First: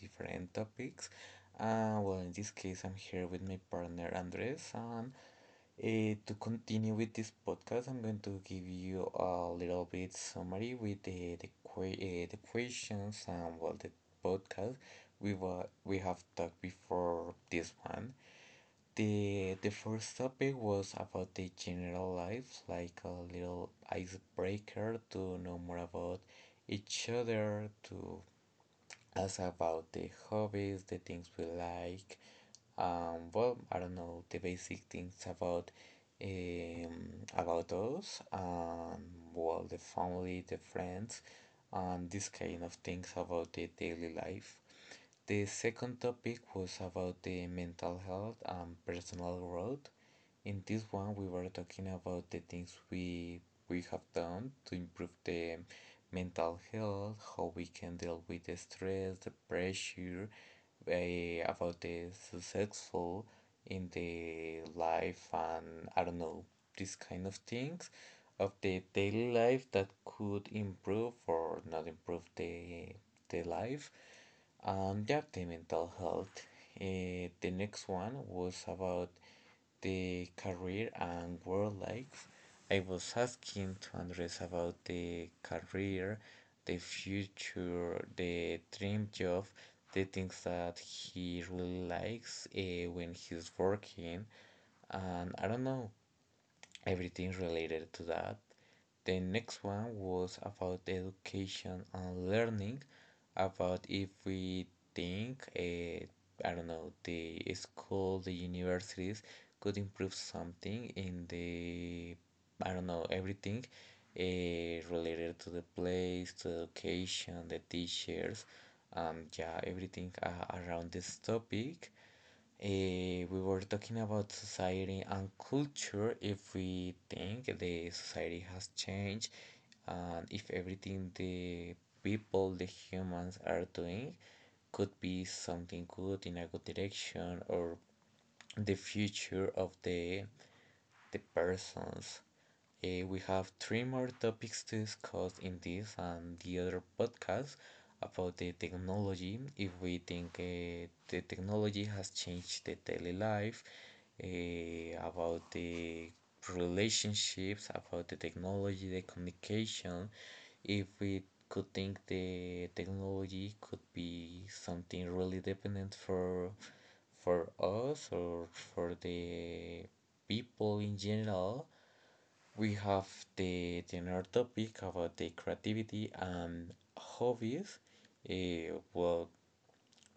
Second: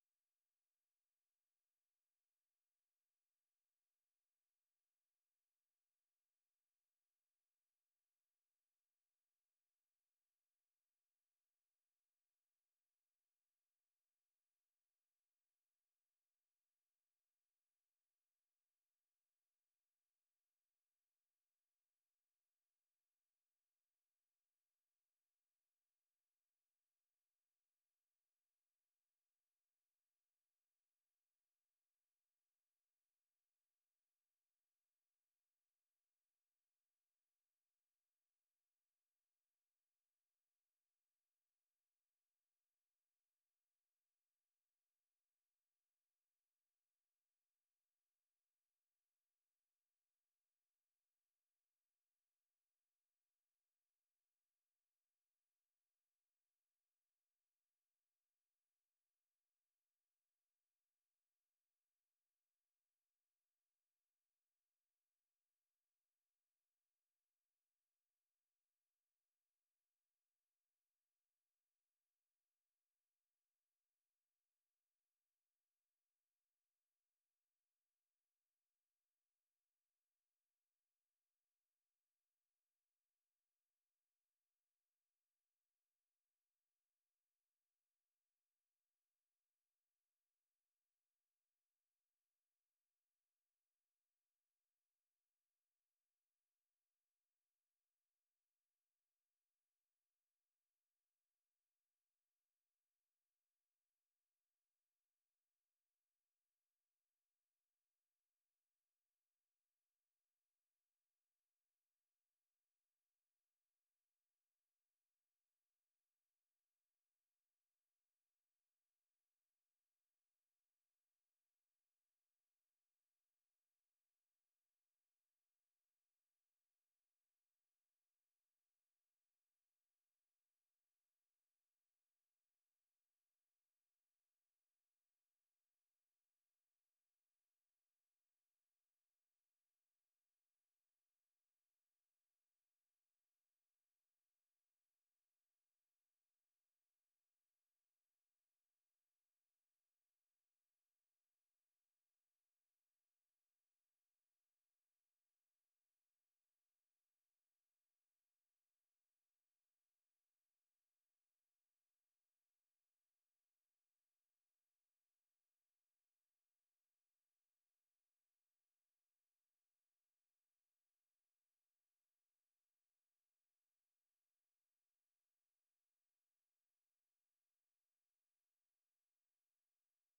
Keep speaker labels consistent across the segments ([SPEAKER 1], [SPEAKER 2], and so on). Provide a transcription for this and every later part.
[SPEAKER 1] different topics. In this case, I'm here with my partner Andres, and to continue with this podcast, I'm going to give you a little bit summary with the questions and well the podcast we have talked before this one. The first topic was about the general life, like a little icebreaker to know more about each other, to ask about the hobbies, the things we like, well, I don't know, the basic things about us, well, the family, the friends, and this kind of things about the daily life. The second topic was about the mental health and personal growth. In this one, we were talking about the things we have done to improve the mental health, how we can deal with the stress, the pressure, about the successful in the life, and I don't know, these kind of things of the daily life that could improve or not improve the life yeah, the mental health. The next one was about the career and work life. I was asking to Andres about the career, the future, the dream job, the things that he really likes when he's working. And I don't know, everything related to that. The next one was about education and learning, about if we think, I don't know, the school, the universities could improve something in the, I don't know, everything related to the place, to education, the teachers, yeah, everything around this topic. We were talking about society and culture. If we think the society has changed and if everything the people, the humans are doing could be something good in a good direction or the future of the persons. We have three more topics to discuss in this and the other podcast about the technology. If we think the technology has changed the daily life, about the relationships, about the technology, the communication, if we could think the technology could be something really dependent for us or for the people in general. We have the topic about the creativity and hobbies. Uh, well,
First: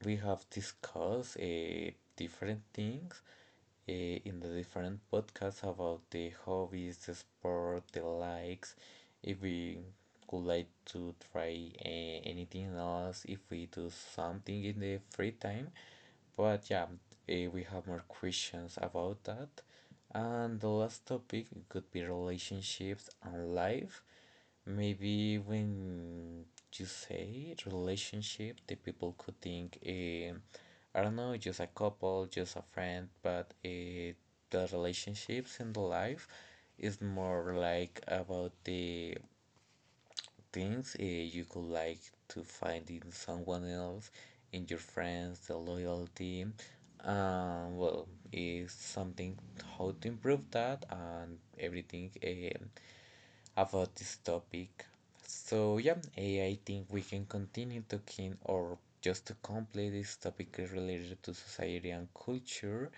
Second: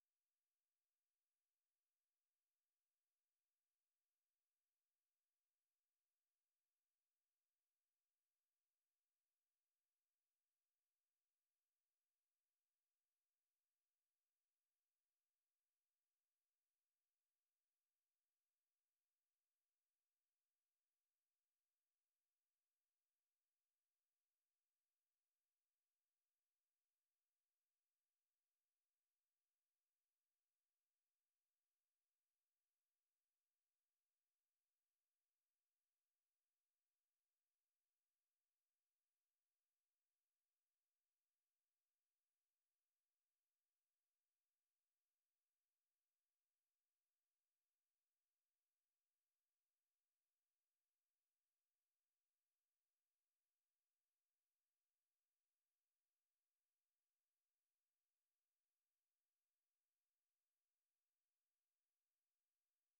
[SPEAKER 1] we have discussed different things in the different podcasts about the hobbies, the sport, the likes. If we would like to try anything else, if we do something in the free time. But yeah, we have more questions about that. And the last topic could be relationships and life. Maybe when you say relationship, the people could think, I don't know, just a couple, just a friend, but the relationships in the life is more like about the things you could like to find in someone else, in your friends, the loyalty. Is something how to improve that and everything about this topic. So yeah, I think we can continue talking or just to complete this topic related to society and culture.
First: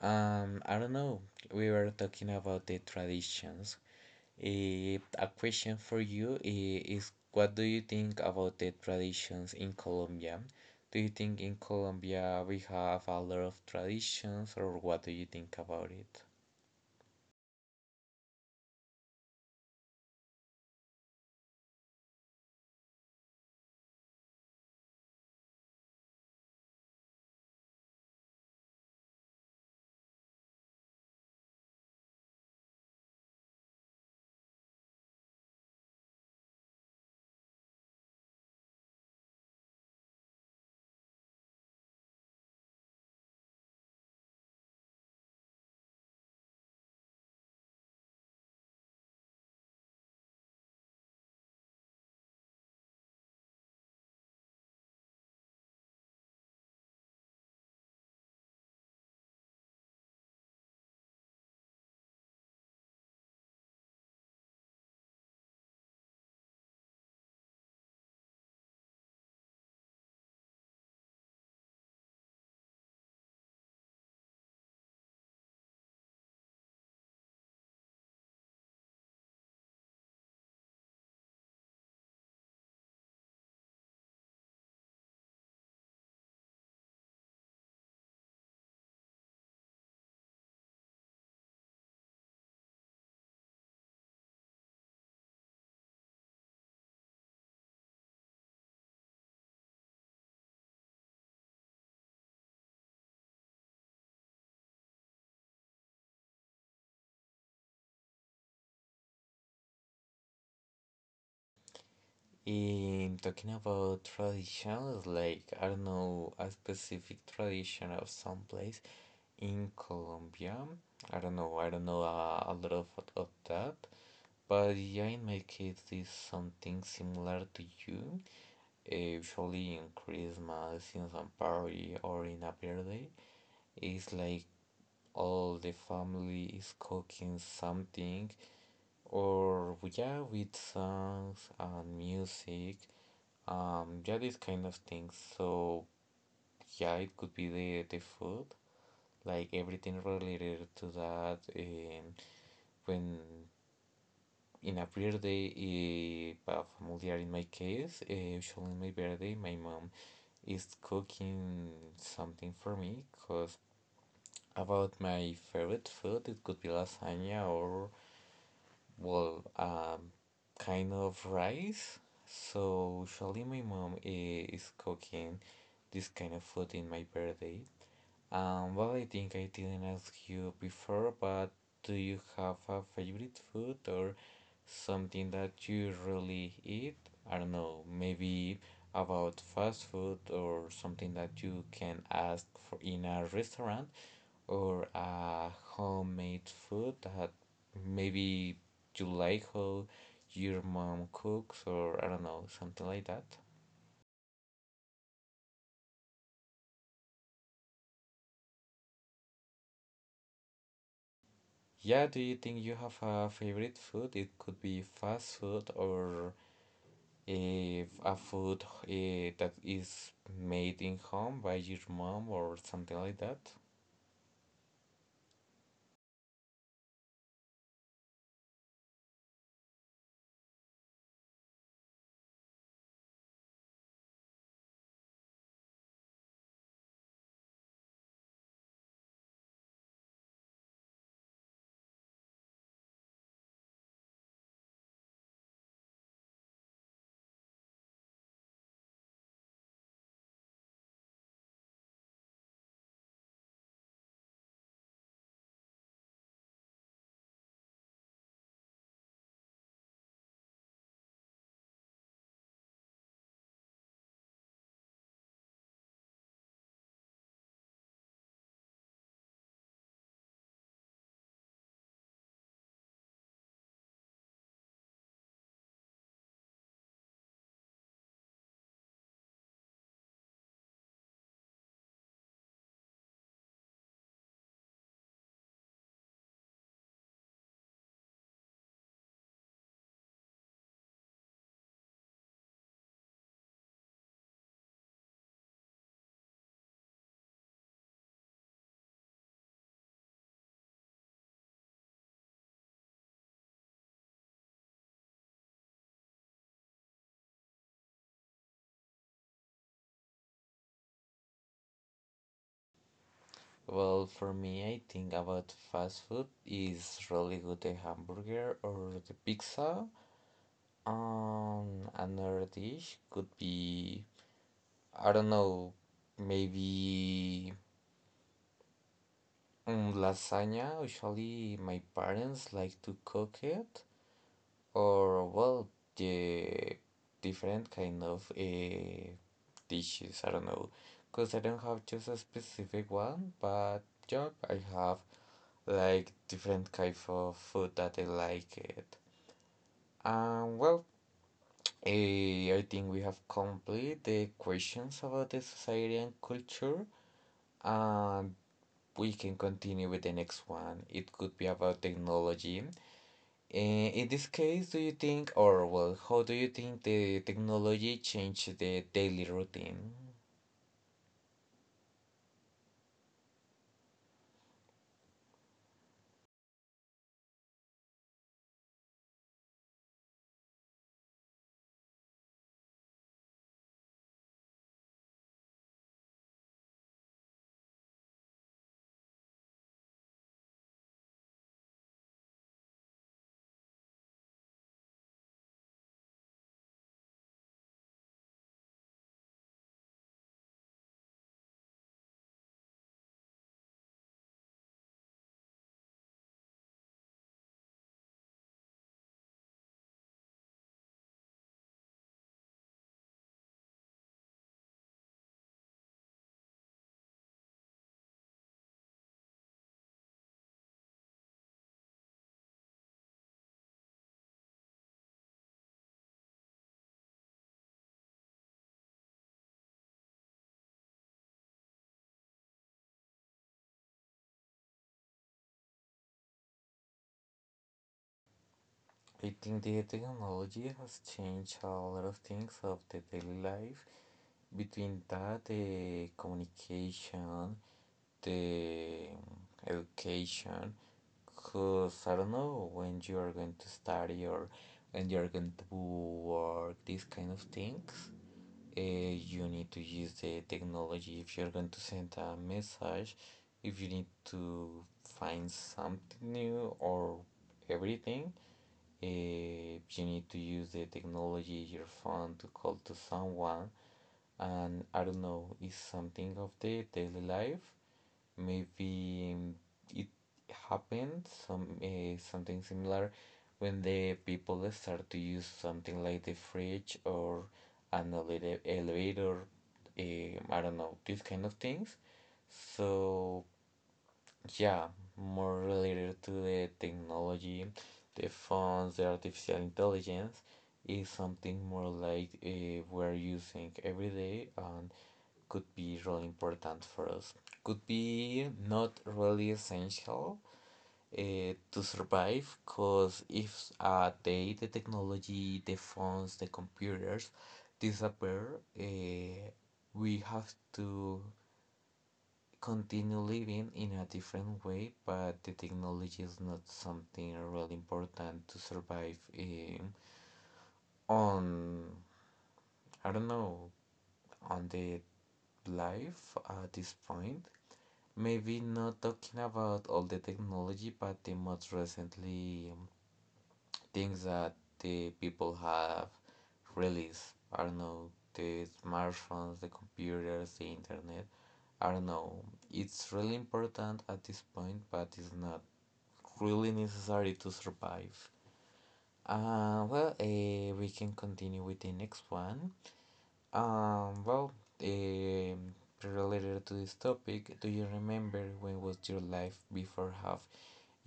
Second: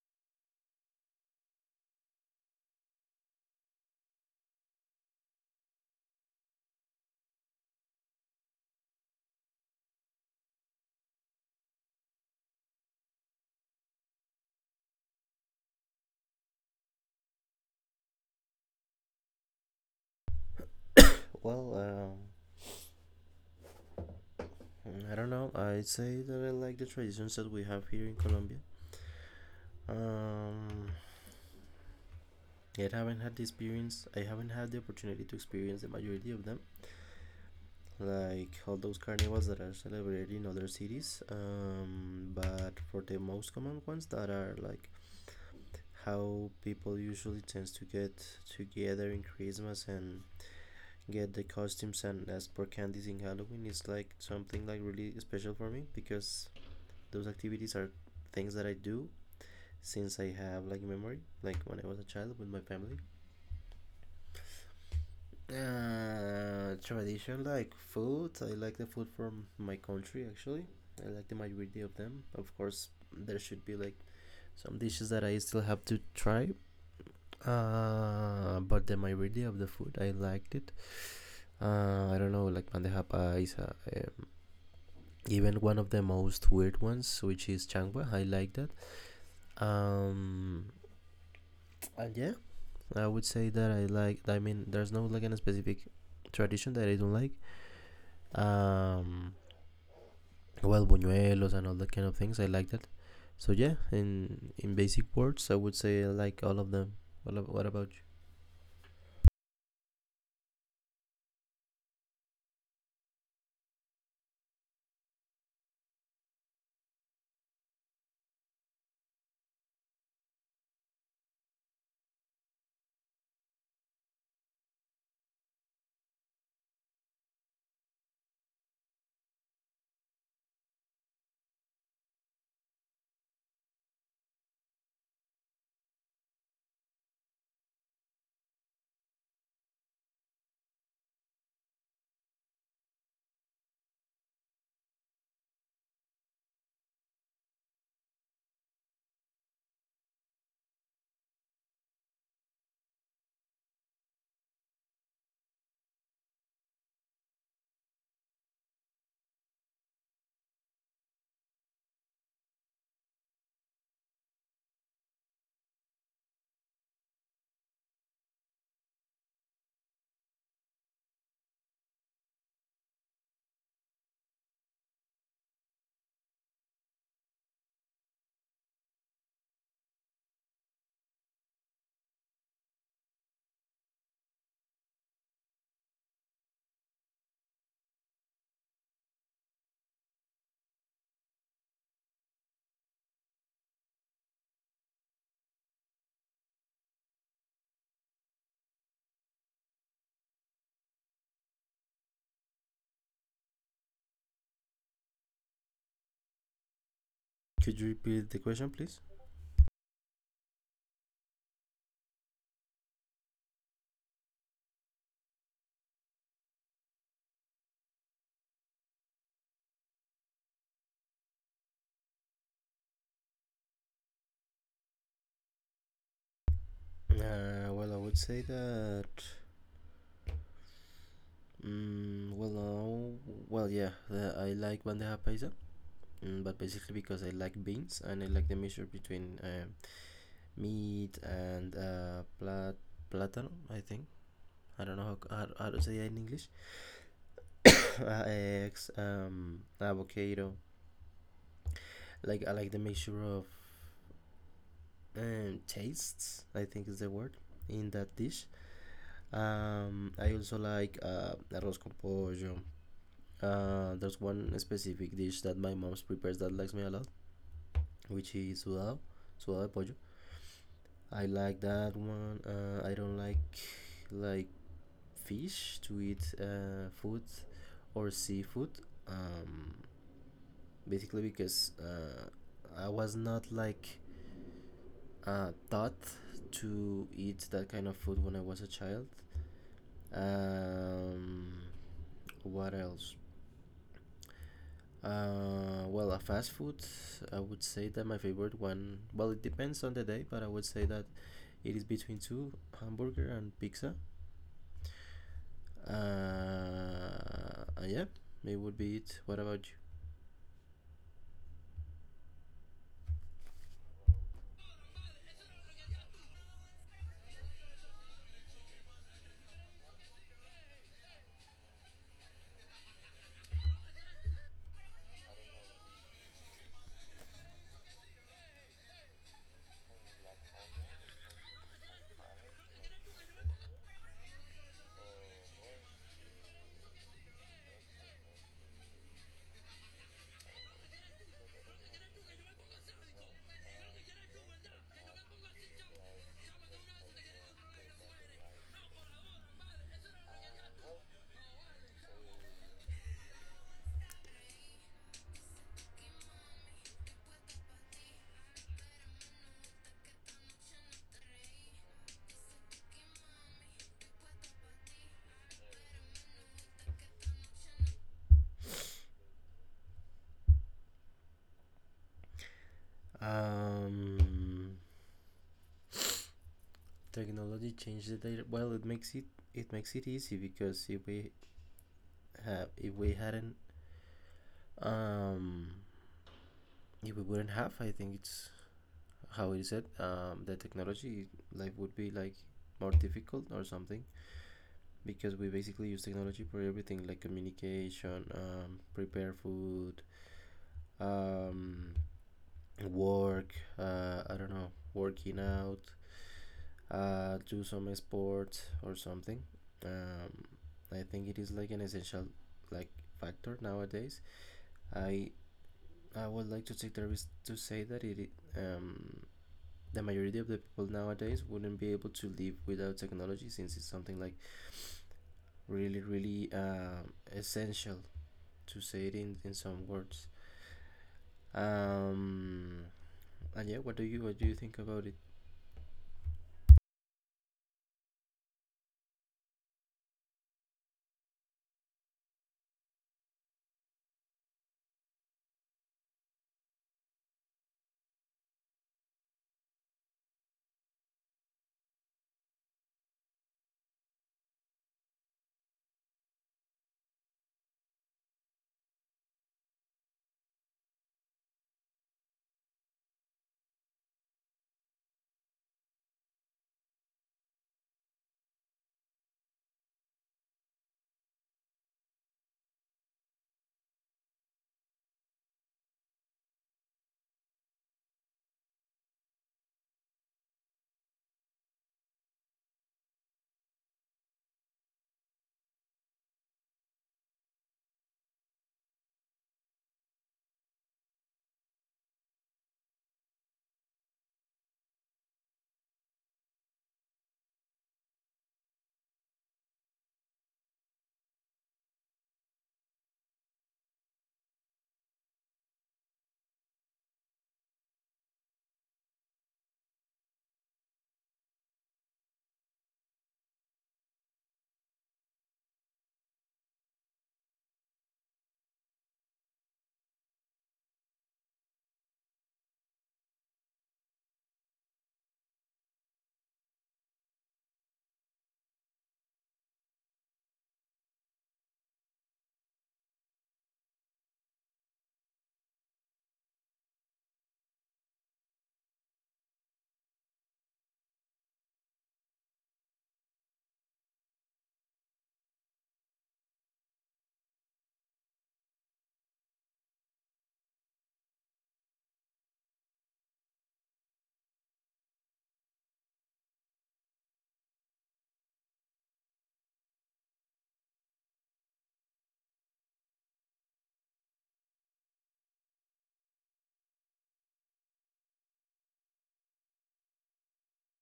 [SPEAKER 1] I don't know. We were talking about the traditions. A question for you is, what do you think about the traditions in Colombia? Do you think in Colombia we have a lot of traditions, or what do you think about it?
[SPEAKER 2] Well, I don't know. I'd say that I like the traditions that we have here in Colombia. Um, I haven't had the experience. I haven't had the opportunity to experience the majority of them, like all those carnivals that are celebrated in other cities. But for the most common ones that are like how people usually tends to get together in Christmas and get the costumes and ask for candies in Halloween is like something like really special for me because those activities are things that I do since I have like memory, like when I was a child with my family. Tradition like food. I like the food from my country actually. I like the majority of them. Of course, there should be like some dishes that I still have to try. But the majority of the food I liked it. I don't know, like bandeja paisa is a, even one of the most weird ones, which is changwa. I like that. Um, and yeah, I would say that I like. I mean, there's no like any specific tradition that I don't like. Um, buñuelos and all that kind of things. I like that. So yeah, in basic words, I would say I like all of them. What about you?
[SPEAKER 1] In talking about traditions, like, I don't know, a specific tradition of some place in Colombia. I don't know, I don't know a lot of that, but yeah, in my case, it's something similar to you. Usually in Christmas, in some party, or in a birthday. It's like all the family is cooking something, or yeah, with songs and music, yeah, these kind of things. So yeah, it could be the food, like everything related to that, and when in a birthday, but familiar in my case, usually in my birthday, my mom is cooking something for me because about my favorite food, it could be lasagna, or, well, kind of rice. So usually my mom is cooking this kind of food in my birthday. I think I didn't ask you before, but do you have a favorite food or something that you really eat? I don't know, maybe about fast food or something that you can ask for in a restaurant or a homemade food that maybe you like how your mom cooks, or I don't know, something like that.
[SPEAKER 2] Could you repeat the question, please?
[SPEAKER 1] Yeah, do you think you have a favorite food? It could be fast food or a food that is made in home by your mom or something like that.
[SPEAKER 2] I would say that. Mm, well, no, well, yeah, I like bandeja paisa, but basically because I like beans and I like the mixture between meat and platano, I think. I don't know how to say that in English. Eggs, avocado. Like I like the mixture of tastes. I think is the word in that dish. I also like arroz con pollo. There's one specific dish that my mom prepares that likes me a lot, which is sudado de pollo. I like that one. I don't like fish to eat food or seafood. Um, Basically because I was not like taught to eat that kind of food when I was a child. Um, what else? A fast food. I would say that my favorite one. Well, it depends on the day, but I would say that it is between two hamburger and pizza. Uh, yeah, it would be it. What about you?
[SPEAKER 1] Well, for me, I think about fast food is really good, the hamburger or the pizza. Another dish could be, I don't know, maybe, mm, lasagna. Usually, my parents like to cook it. Or well, the different kind of dishes, I don't know, because I don't have just a specific one, but yeah, I have like different kind of food that I like it. And well, I think we have complete the questions about the society and culture, and we can continue with the next one. It could be about technology. In this case, do you think, or well, how do you think the technology changed the daily routine?
[SPEAKER 2] Um, Technology changed the data. Well, it makes it easy because if we hadn't um if we wouldn't have, I think it's how it is said, the technology, life would be like more difficult or something because we basically use technology for everything, like communication, prepare food, um work, I don't know, working out, do some sports or something. um I think it is like an essential like factor nowadays. i I would like to take the risk to say that it, um, the majority of the people nowadays wouldn't be able to live without technology since it's something like really, really essential to say it in some words. Um, and yeah, what do you think about it?
[SPEAKER 1] I think the technology has changed a lot of things of the daily life. Between that, the communication, the education, because I don't know when you are going to study or when you are going to work, these kind of things. Uh, you need to use the technology if you're going to send a message, if you need to find something new or everything, you need to use the technology, your phone to call to someone. And I don't know, it's something of the daily life. Maybe it happened some something similar when the people start to use something like the fridge or an elevator, uh, I don't know, these kind of things. So yeah, more related to the technology, the phones, the artificial intelligence is something more like we're using every day and could be really important for us. Could be not really essential to survive, because if a day the technology, the phones, the computers disappear, we have to continue living in a different way, but the technology is not something really important to survive on, I don't know, on the life at this point. Maybe not talking about all the technology, but the most recently things that the people have released. I don't know, the smartphones, the computers, the internet. I don't know. It's really important at this point, but it's not really necessary to survive. We can continue with the next one. Um, well, um Related to this topic, do you remember when was your life before have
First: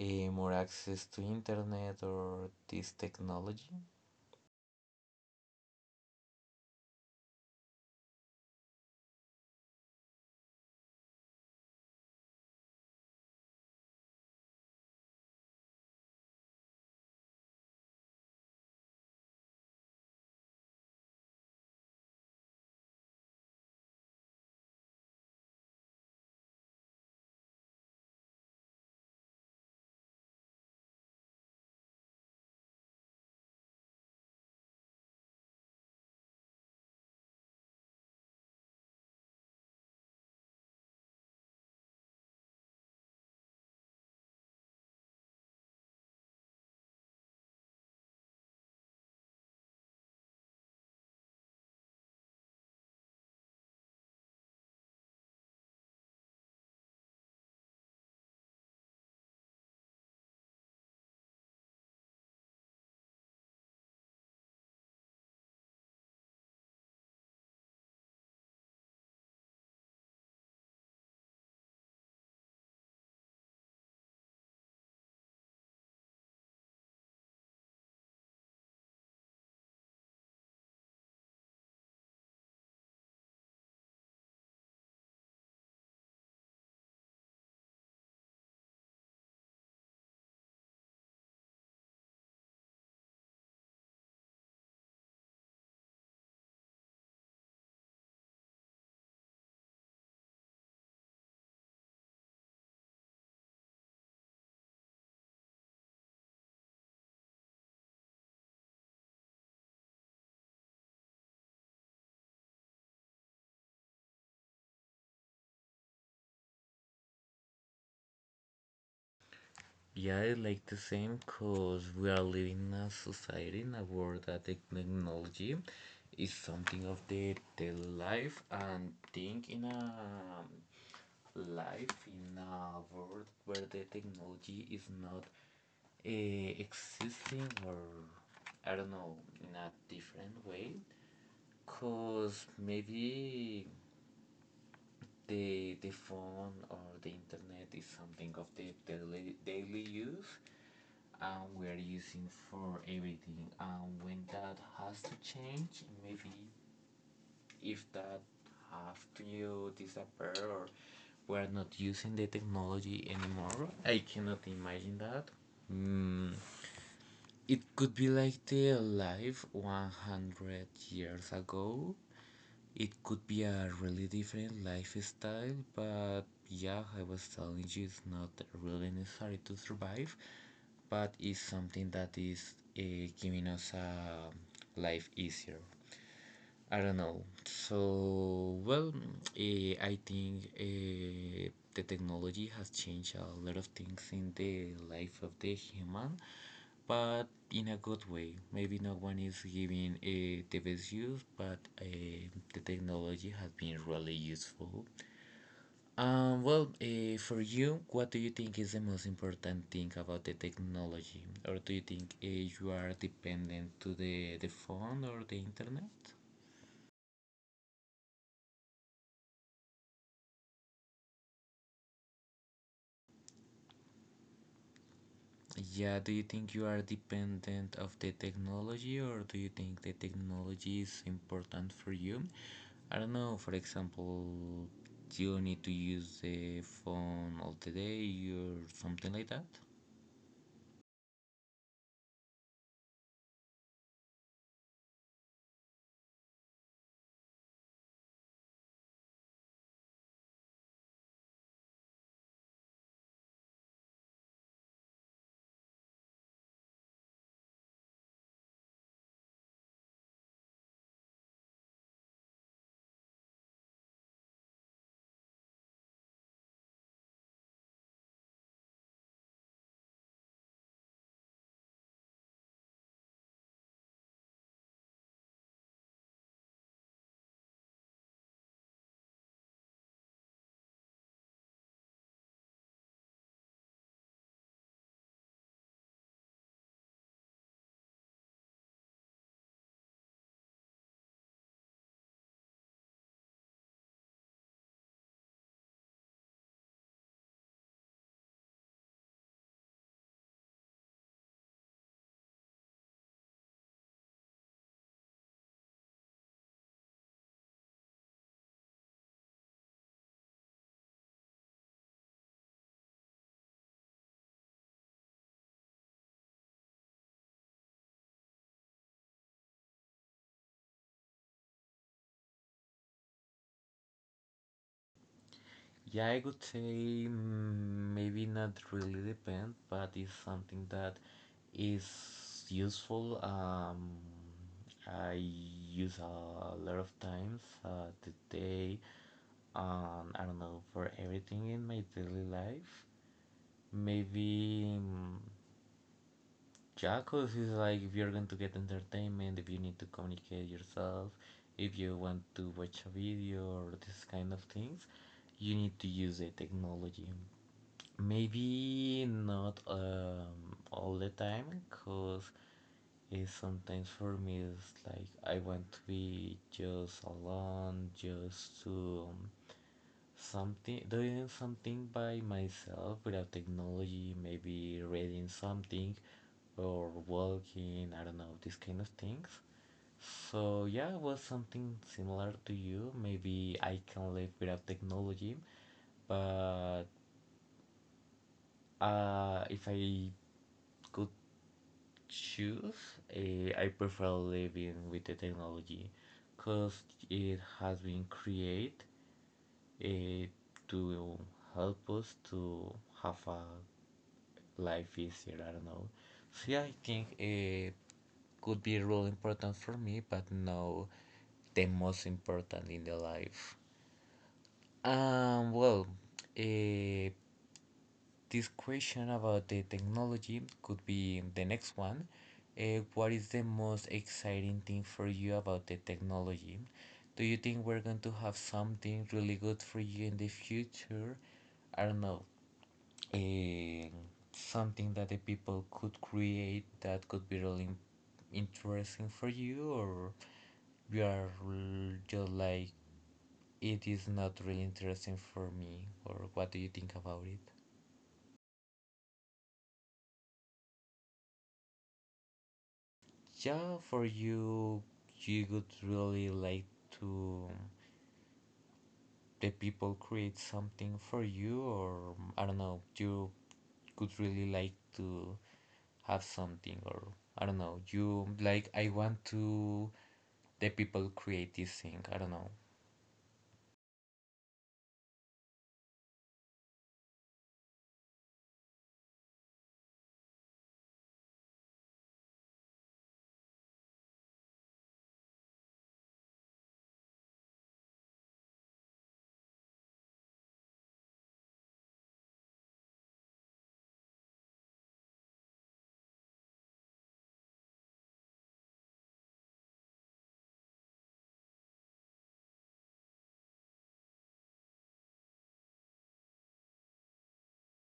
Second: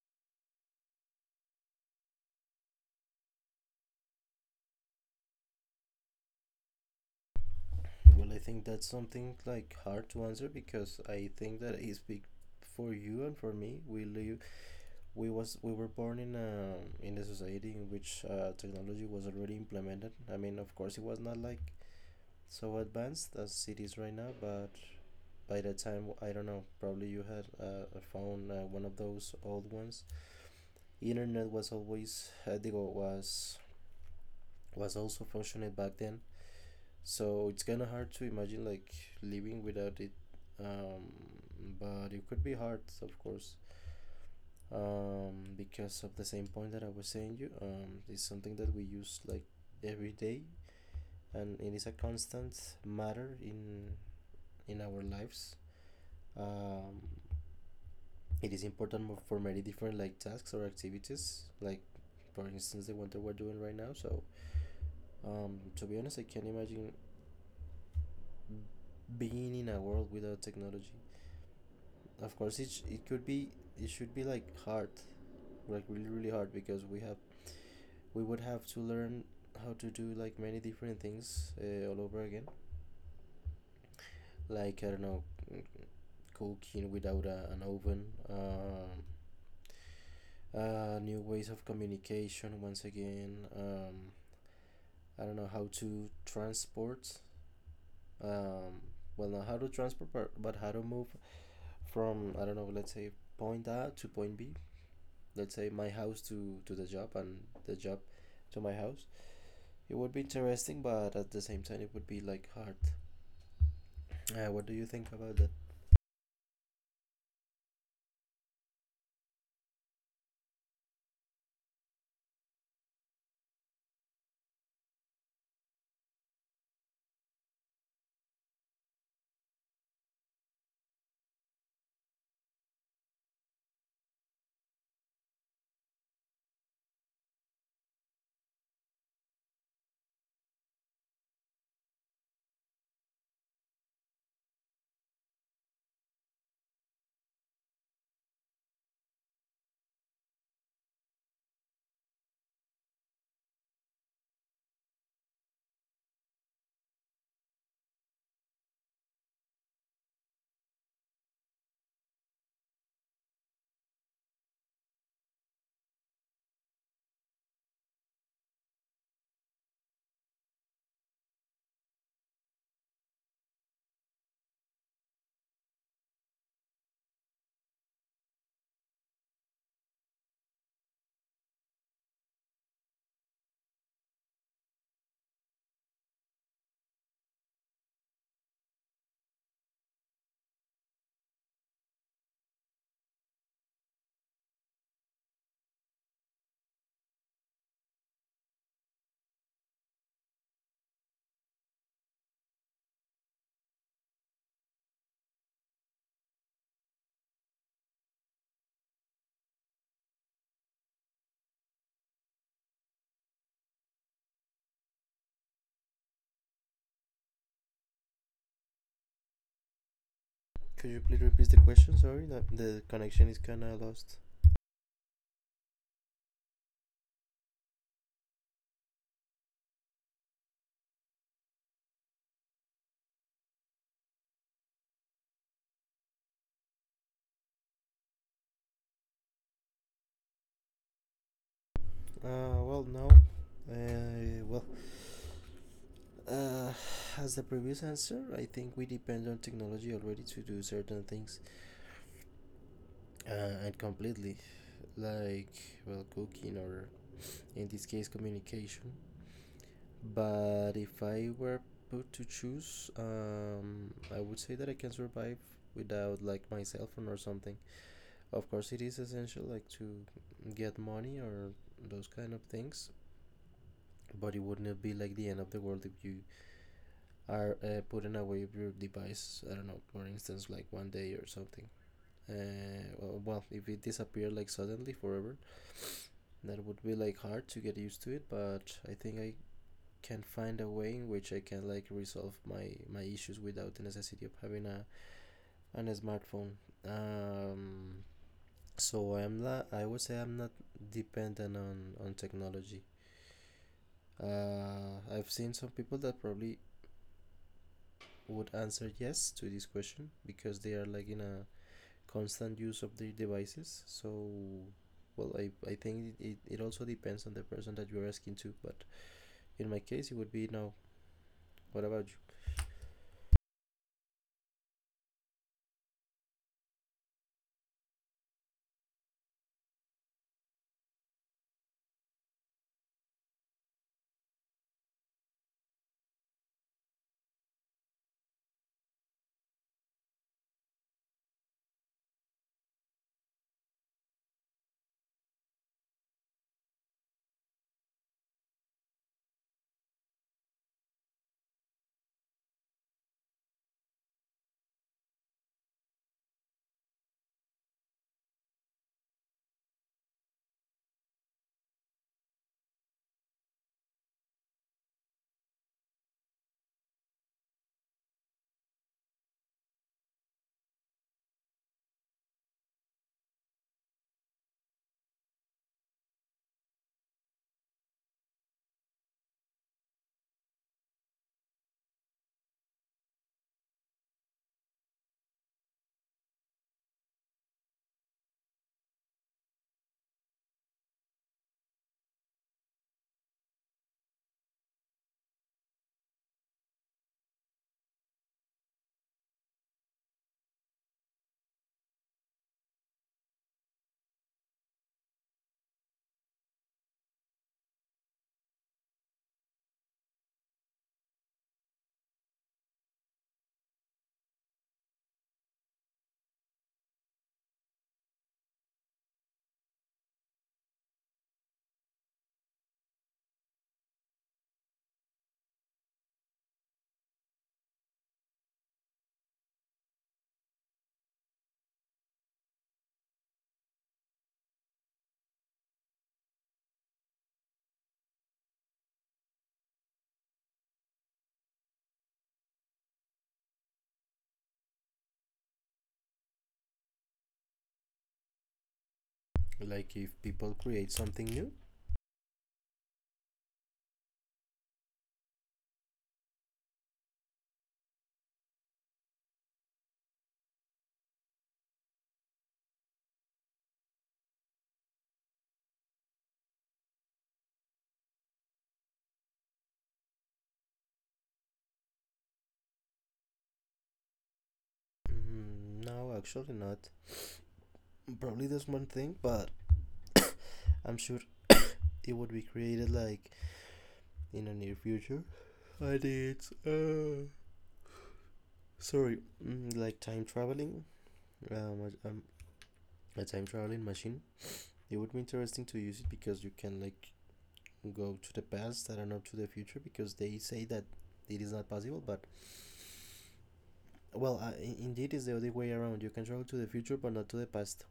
[SPEAKER 1] more access to internet or this technology?
[SPEAKER 2] Well, I think that's something like hard to answer because I think that I speak for you and for me. We live, we was, we were born in a society in which technology was already implemented. I mean, of course, it was not like so advanced as it is right now, but by the time, I don't know, probably you had a phone, one of those old ones. Internet was always digo, was also functioning back then, so it's kind of hard to imagine like living without it. um, but it could be hard, of course, because of the same point that I was saying you. It's something that we use like every day, and it is a constant matter in our lives. um, it is important for many different like tasks or activities, like for instance the one that we're doing right now. So to be honest, I can't imagine being in a world without technology. Of course it could be, it should be like hard, like really, really hard, because we have, we would have to learn how to do like many different things all over again, like I don't know, cooking without a, an oven, new ways of communication once again. I don't know how to transport. Um, well, not how to transport, but how to move from, I don't know, let's say point A to point B. Let's say my house to the job, and the job to my house. It would be interesting, but at the same time, it would be like hard. What do you think about that?
[SPEAKER 1] Yeah, like the same, because we are living in a society, in a world that technology is something of the life, and think in a life, in a world where the technology is not existing, or I don't know, in a different way. Because maybe the phone or the internet is something of the daily use, and we're using for everything. And when that has to change, maybe if that have to disappear, or we're not using the technology anymore, I cannot imagine that. Mm, it could be like the life 100 years ago. It could be a really different lifestyle, but yeah, I was telling you it's not really necessary to survive, but it's something that is giving us a life easier. I don't know. So, well, I think the technology has changed a lot of things in the life of the human, but in a good way. Maybe no one is giving the best use, but the technology has been really useful. For you, what do you think is the most important thing about the technology? Or do you think you are dependent to the phone or the internet?
[SPEAKER 2] Could you please repeat the question? Sorry, the connection is kind of lost.
[SPEAKER 1] Yeah, do you think you are dependent of the technology, or do you think the technology is important for you? I don't know, for example, you need to use the phone all the day or something like that?
[SPEAKER 2] Well, no. Well, uh, as the previous answer, I think we depend on technology already to do certain things, and completely, like, well, cooking or in this case communication. But if I were put to choose, I would say that I can survive without like my cell phone or something. Of course it is essential, like to get money or those kind of things, but it wouldn't be like the end of the world if you are putting away your device, I don't know, for instance like one day or something. Well, if it disappeared like suddenly forever, that would be like hard to get used to it, but I think I can find a way in which I can like resolve my issues without the necessity of having a an smartphone. um so I'm not, I would say I'm not dependent on technology. I've seen some people that probably would answer yes to this question because they are like in a constant use of their devices. So, well, I think it also depends on the person that you're asking to, but in my case it would be no. What about you?
[SPEAKER 1] Yeah, I could say, mm, maybe not really depend, but it's something that is useful. I use a lot of times the day. I don't know, for everything in my daily life. Maybe Jacos is like if you're going to get entertainment, if you need to communicate yourself, if you want to watch a video or this kind of things, you need to use the technology. Maybe not all the time, cause sometimes for me it's like I want to be just alone, just to something doing something by myself without technology. Maybe reading something or walking. I don't know these kind of things. So yeah, it was something similar to you. Maybe I can live without technology, but if I could choose, I prefer living with the technology because it has been created eh, to help us to have a life easier. I don't know. See, I think it could be really important for me, but no, the most important in the life. Um, well, eh, This question about the technology could be the next one. What is the most exciting thing for you about the technology? Do you think we're going to have something really good for you in the future? I don't know. eh, Something that the people could create that could be really interesting for you, or you are just like it is not really interesting for me, or what do you think about it?
[SPEAKER 2] Like if people create something new?
[SPEAKER 1] Yeah, for you, you would really like to the people create something for you, or I don't know, you could really like to have something, or I don't know, you like, I want to the people create this thing. I don't know.
[SPEAKER 2] No, actually not. Probably there's one thing, but I'm sure it would be created like in the near future. But it's sorry, like time traveling, um, um, a time traveling machine. It would be interesting to use it because you can like go to the past. I don't know to the future, because they say that it is not possible. But, well, indeed, it's the other way around. You can travel to the future, but not to the past.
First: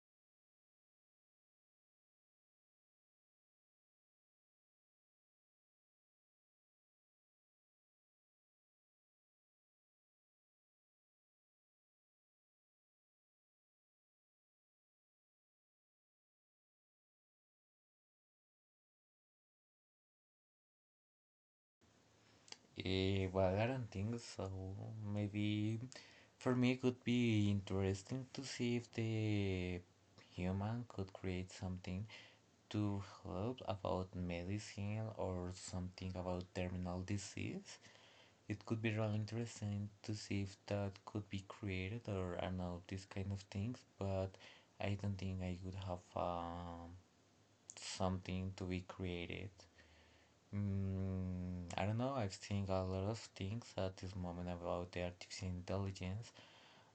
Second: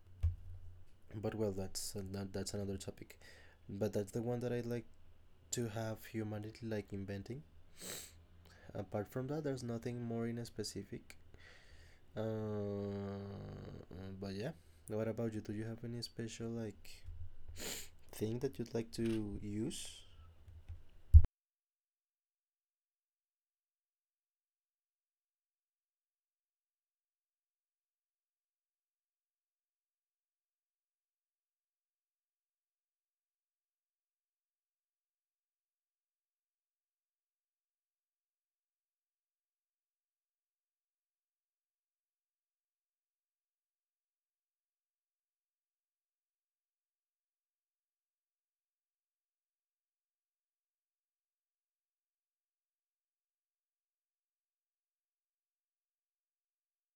[SPEAKER 2] But well, that's another topic. But that's the one that I like to have humanity like inventing. Apart from that, there's nothing more in specific. uh, but yeah, what about you, do you have any special like thing that you'd like to use?
[SPEAKER 1] Well, I don't think so. Maybe for me, it could be interesting to see if the human could create something to help about medicine or something about terminal disease. It could be really interesting to see if that could be created or I don't know these kind of things, but I don't think I would have something to be created. Mm, I don't know. I've seen a lot of things at this moment about the artificial intelligence,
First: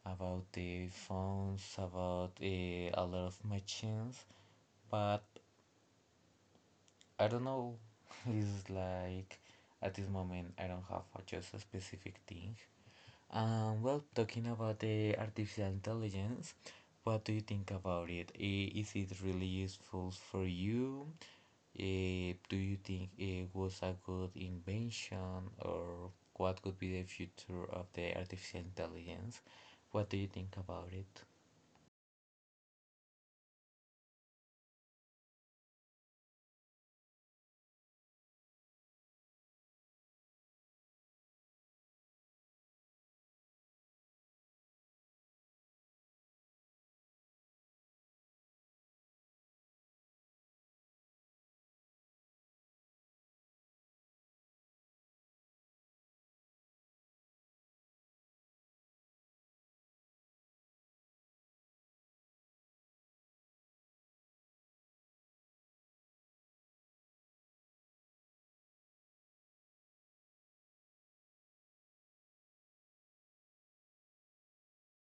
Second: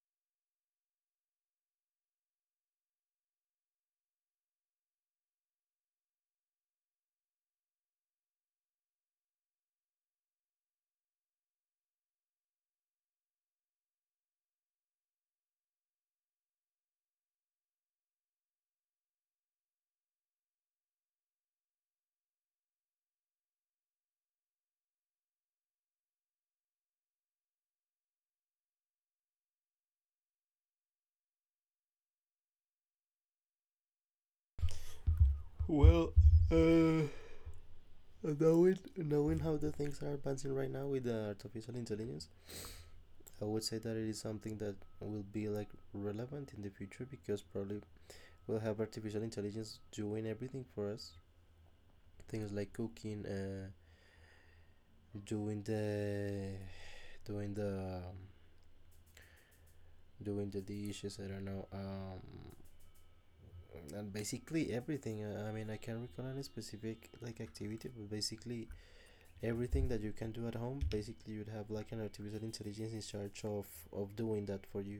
[SPEAKER 1] about the phones, about a lot of machines, but I don't know. It's like at this moment I don't have a, just a specific thing. Well, talking about the artificial intelligence, what do you think about it? Is it really useful for you? Do you think it was a good invention, or what could be the future of the artificial intelligence? What do you think about it?
[SPEAKER 2] Well, uh, knowing knowing how the things are advancing right now with the artificial intelligence, I would say that it is something that will be like relevant in the future, because probably we'll have artificial intelligence doing everything for us, things like cooking, doing the doing the doing the dishes, I don't know. And basically everything, I mean, I can't recall any specific like activity, but basically everything that you can do at home, basically you'd have like an artificial intelligence in charge of doing that for you.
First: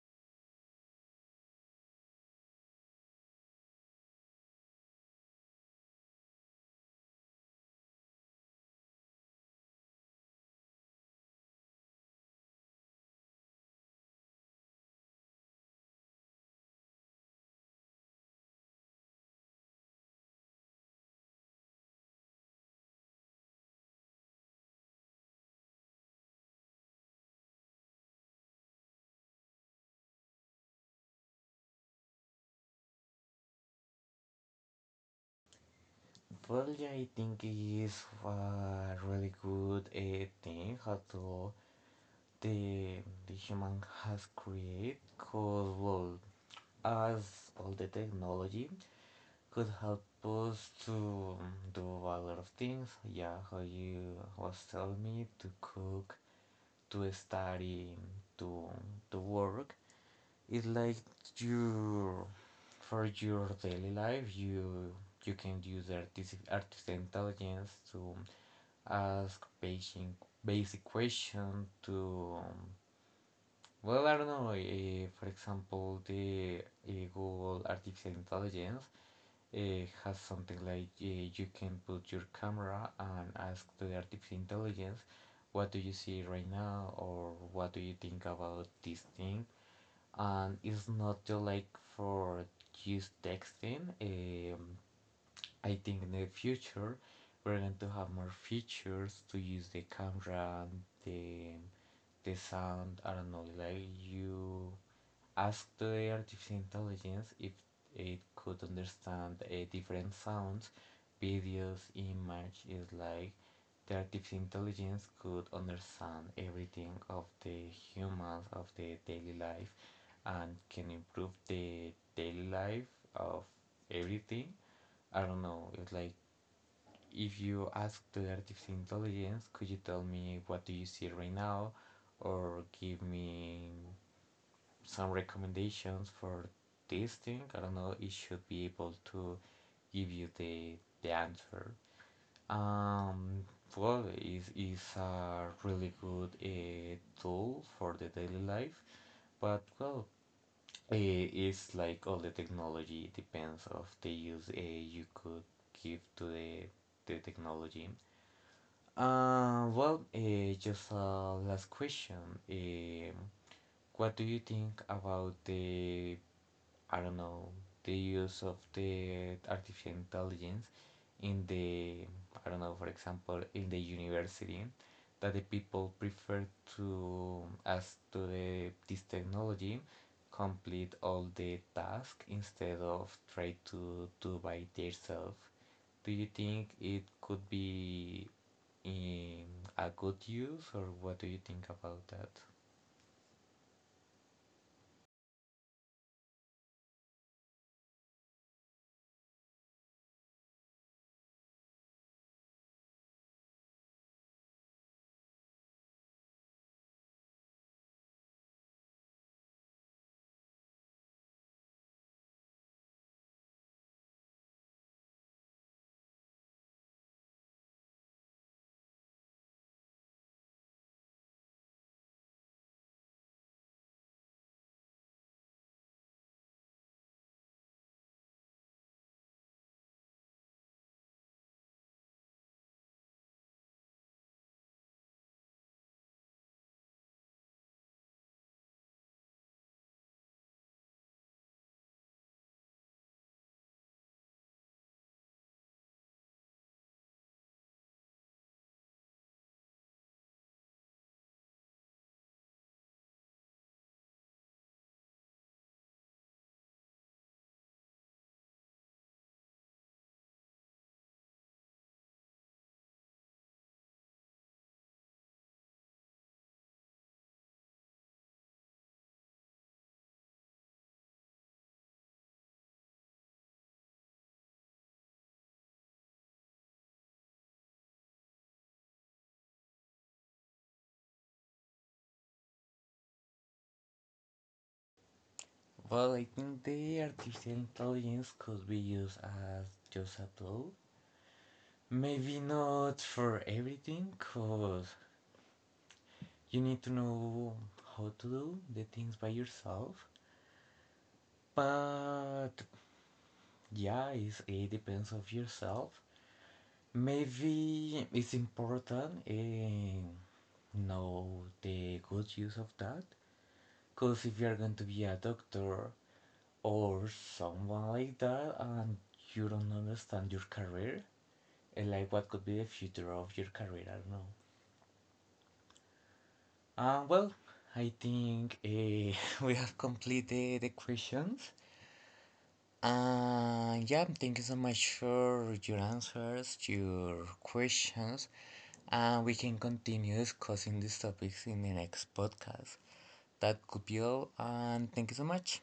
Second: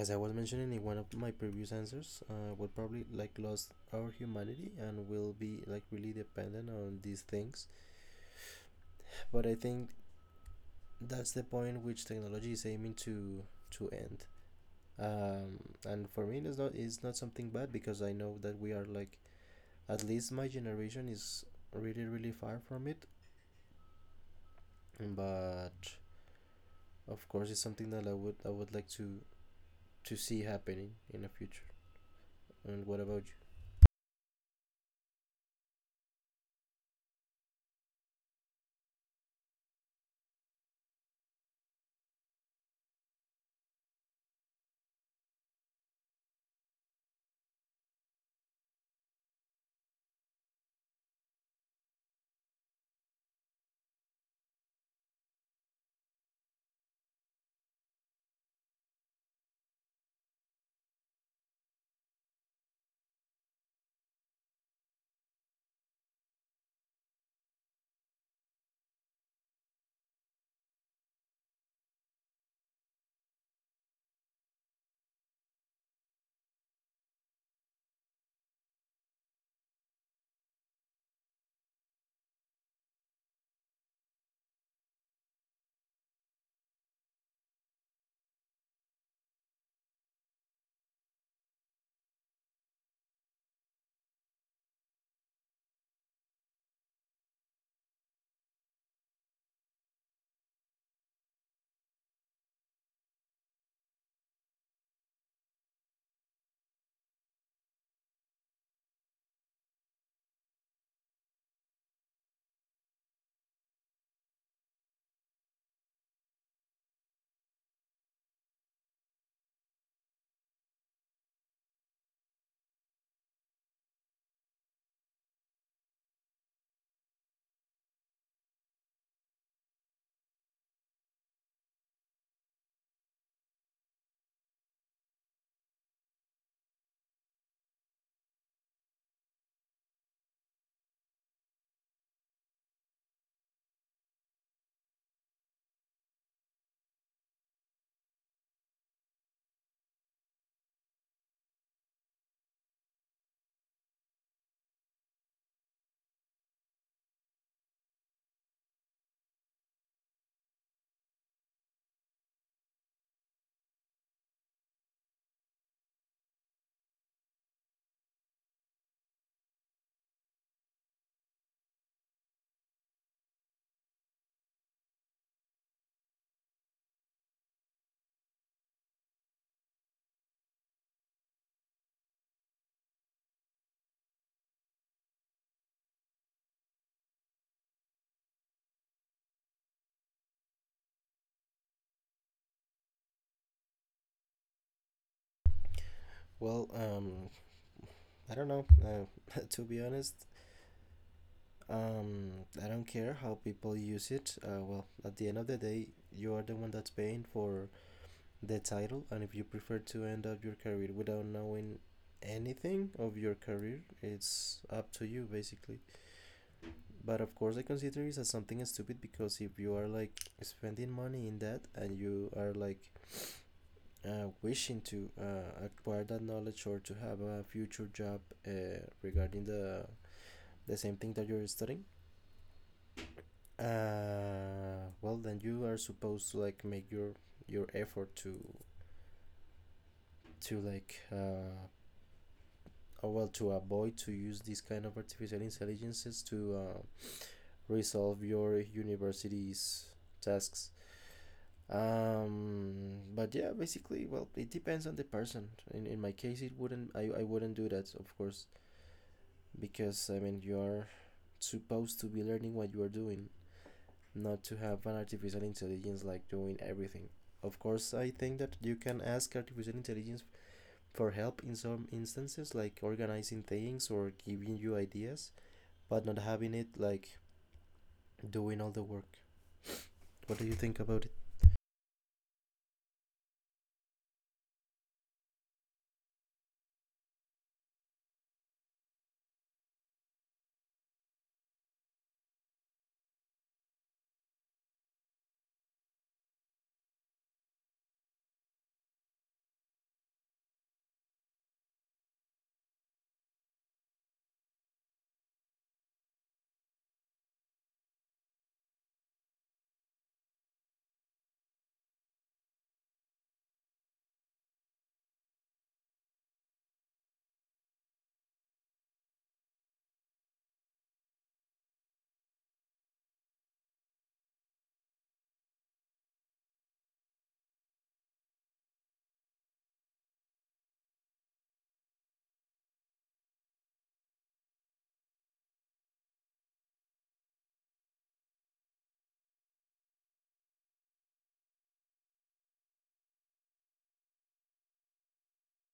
[SPEAKER 2] As I was mentioning in one of my previous answers, we'll probably like lost our humanity and will be like really dependent on these things. But I think that's the point which technology is aiming to end. um, and for me, it's not, it's not something bad, because I know that we are like, at least my generation is really, really far from it. But of course it's something that I would like to see happening in the future. And what about you?
[SPEAKER 1] Well, yeah, I think it is a really good thing how to the human has created because well as all the technology could help us to do a lot of things, yeah, how you was telling me, to cook, to study, to to work. It's like you, for your daily life you can use artificial intelligence to ask basic question to well, I don't know. For example, the Google Artificial Intelligence has something like you can put your camera and ask to the Artificial Intelligence, what do you see right now, or what do you think about this thing? And it's not just like for just texting. I think in the future we're going to have more features to use the camera and the sound. I don't know, like you asked the artificial intelligence if it could understand different sounds, videos, image. Is like the artificial intelligence could understand everything of the humans of the daily life and can improve the daily life of everything. I don't know. It's like if you ask the artificial intelligence, could you tell me what do you see right now, or give me some recommendations for this thing. I don't know, it should be able to give you the answer. Um, well, is a really good tool for the daily life, but well, it's like all the technology depends of the use you could give to the technology. Just a last question. Um, what do you think about the, I don't know, the use of the artificial intelligence in the, I don't know, for example, in the university, that the people prefer to, as to the, this technology, complete all the task instead of try to do by themselves. Do you think it could be in a good use, or what do you think about that?
[SPEAKER 2] Well, I don't know, to be honest, um I don't care how people use it. Well, at the end of the day, you are the one that's paying for the title, and if you prefer to end up your career without knowing anything of your career, it's up to you basically. But of course I consider it as something stupid, because if you are like spending money in that and you are like wishing to acquire that knowledge or to have a future job uh, regarding the same thing that you're studying. Well, then you are supposed to like make your effort to like or well, to avoid to use these kind of artificial intelligences to resolve your university's tasks. But yeah, basically, well, it depends on the person. In my case it wouldn't, I wouldn't do that, of course, because I mean, you are supposed to be learning what you are doing, not to have an artificial intelligence like doing everything. Of course, I think that you can ask artificial intelligence for help in some instances, like organizing things or giving you ideas, but not having it like doing all the work. What do you think about it?
[SPEAKER 1] Well, I think the artificial intelligence could be used as just a tool. Maybe not for everything, because you need to know how to do the things by yourself. But yeah, it depends of yourself. Maybe it's important and know the good use of that. Because if you're going to be a doctor or someone like that and you don't understand your career, and like what could be the future of your career, I don't know. uh, well I think we have completed the questions, and yeah, thank you so much for your answers, your questions, and we can continue discussing these topics in the next podcast. That could be all, and thank you so much.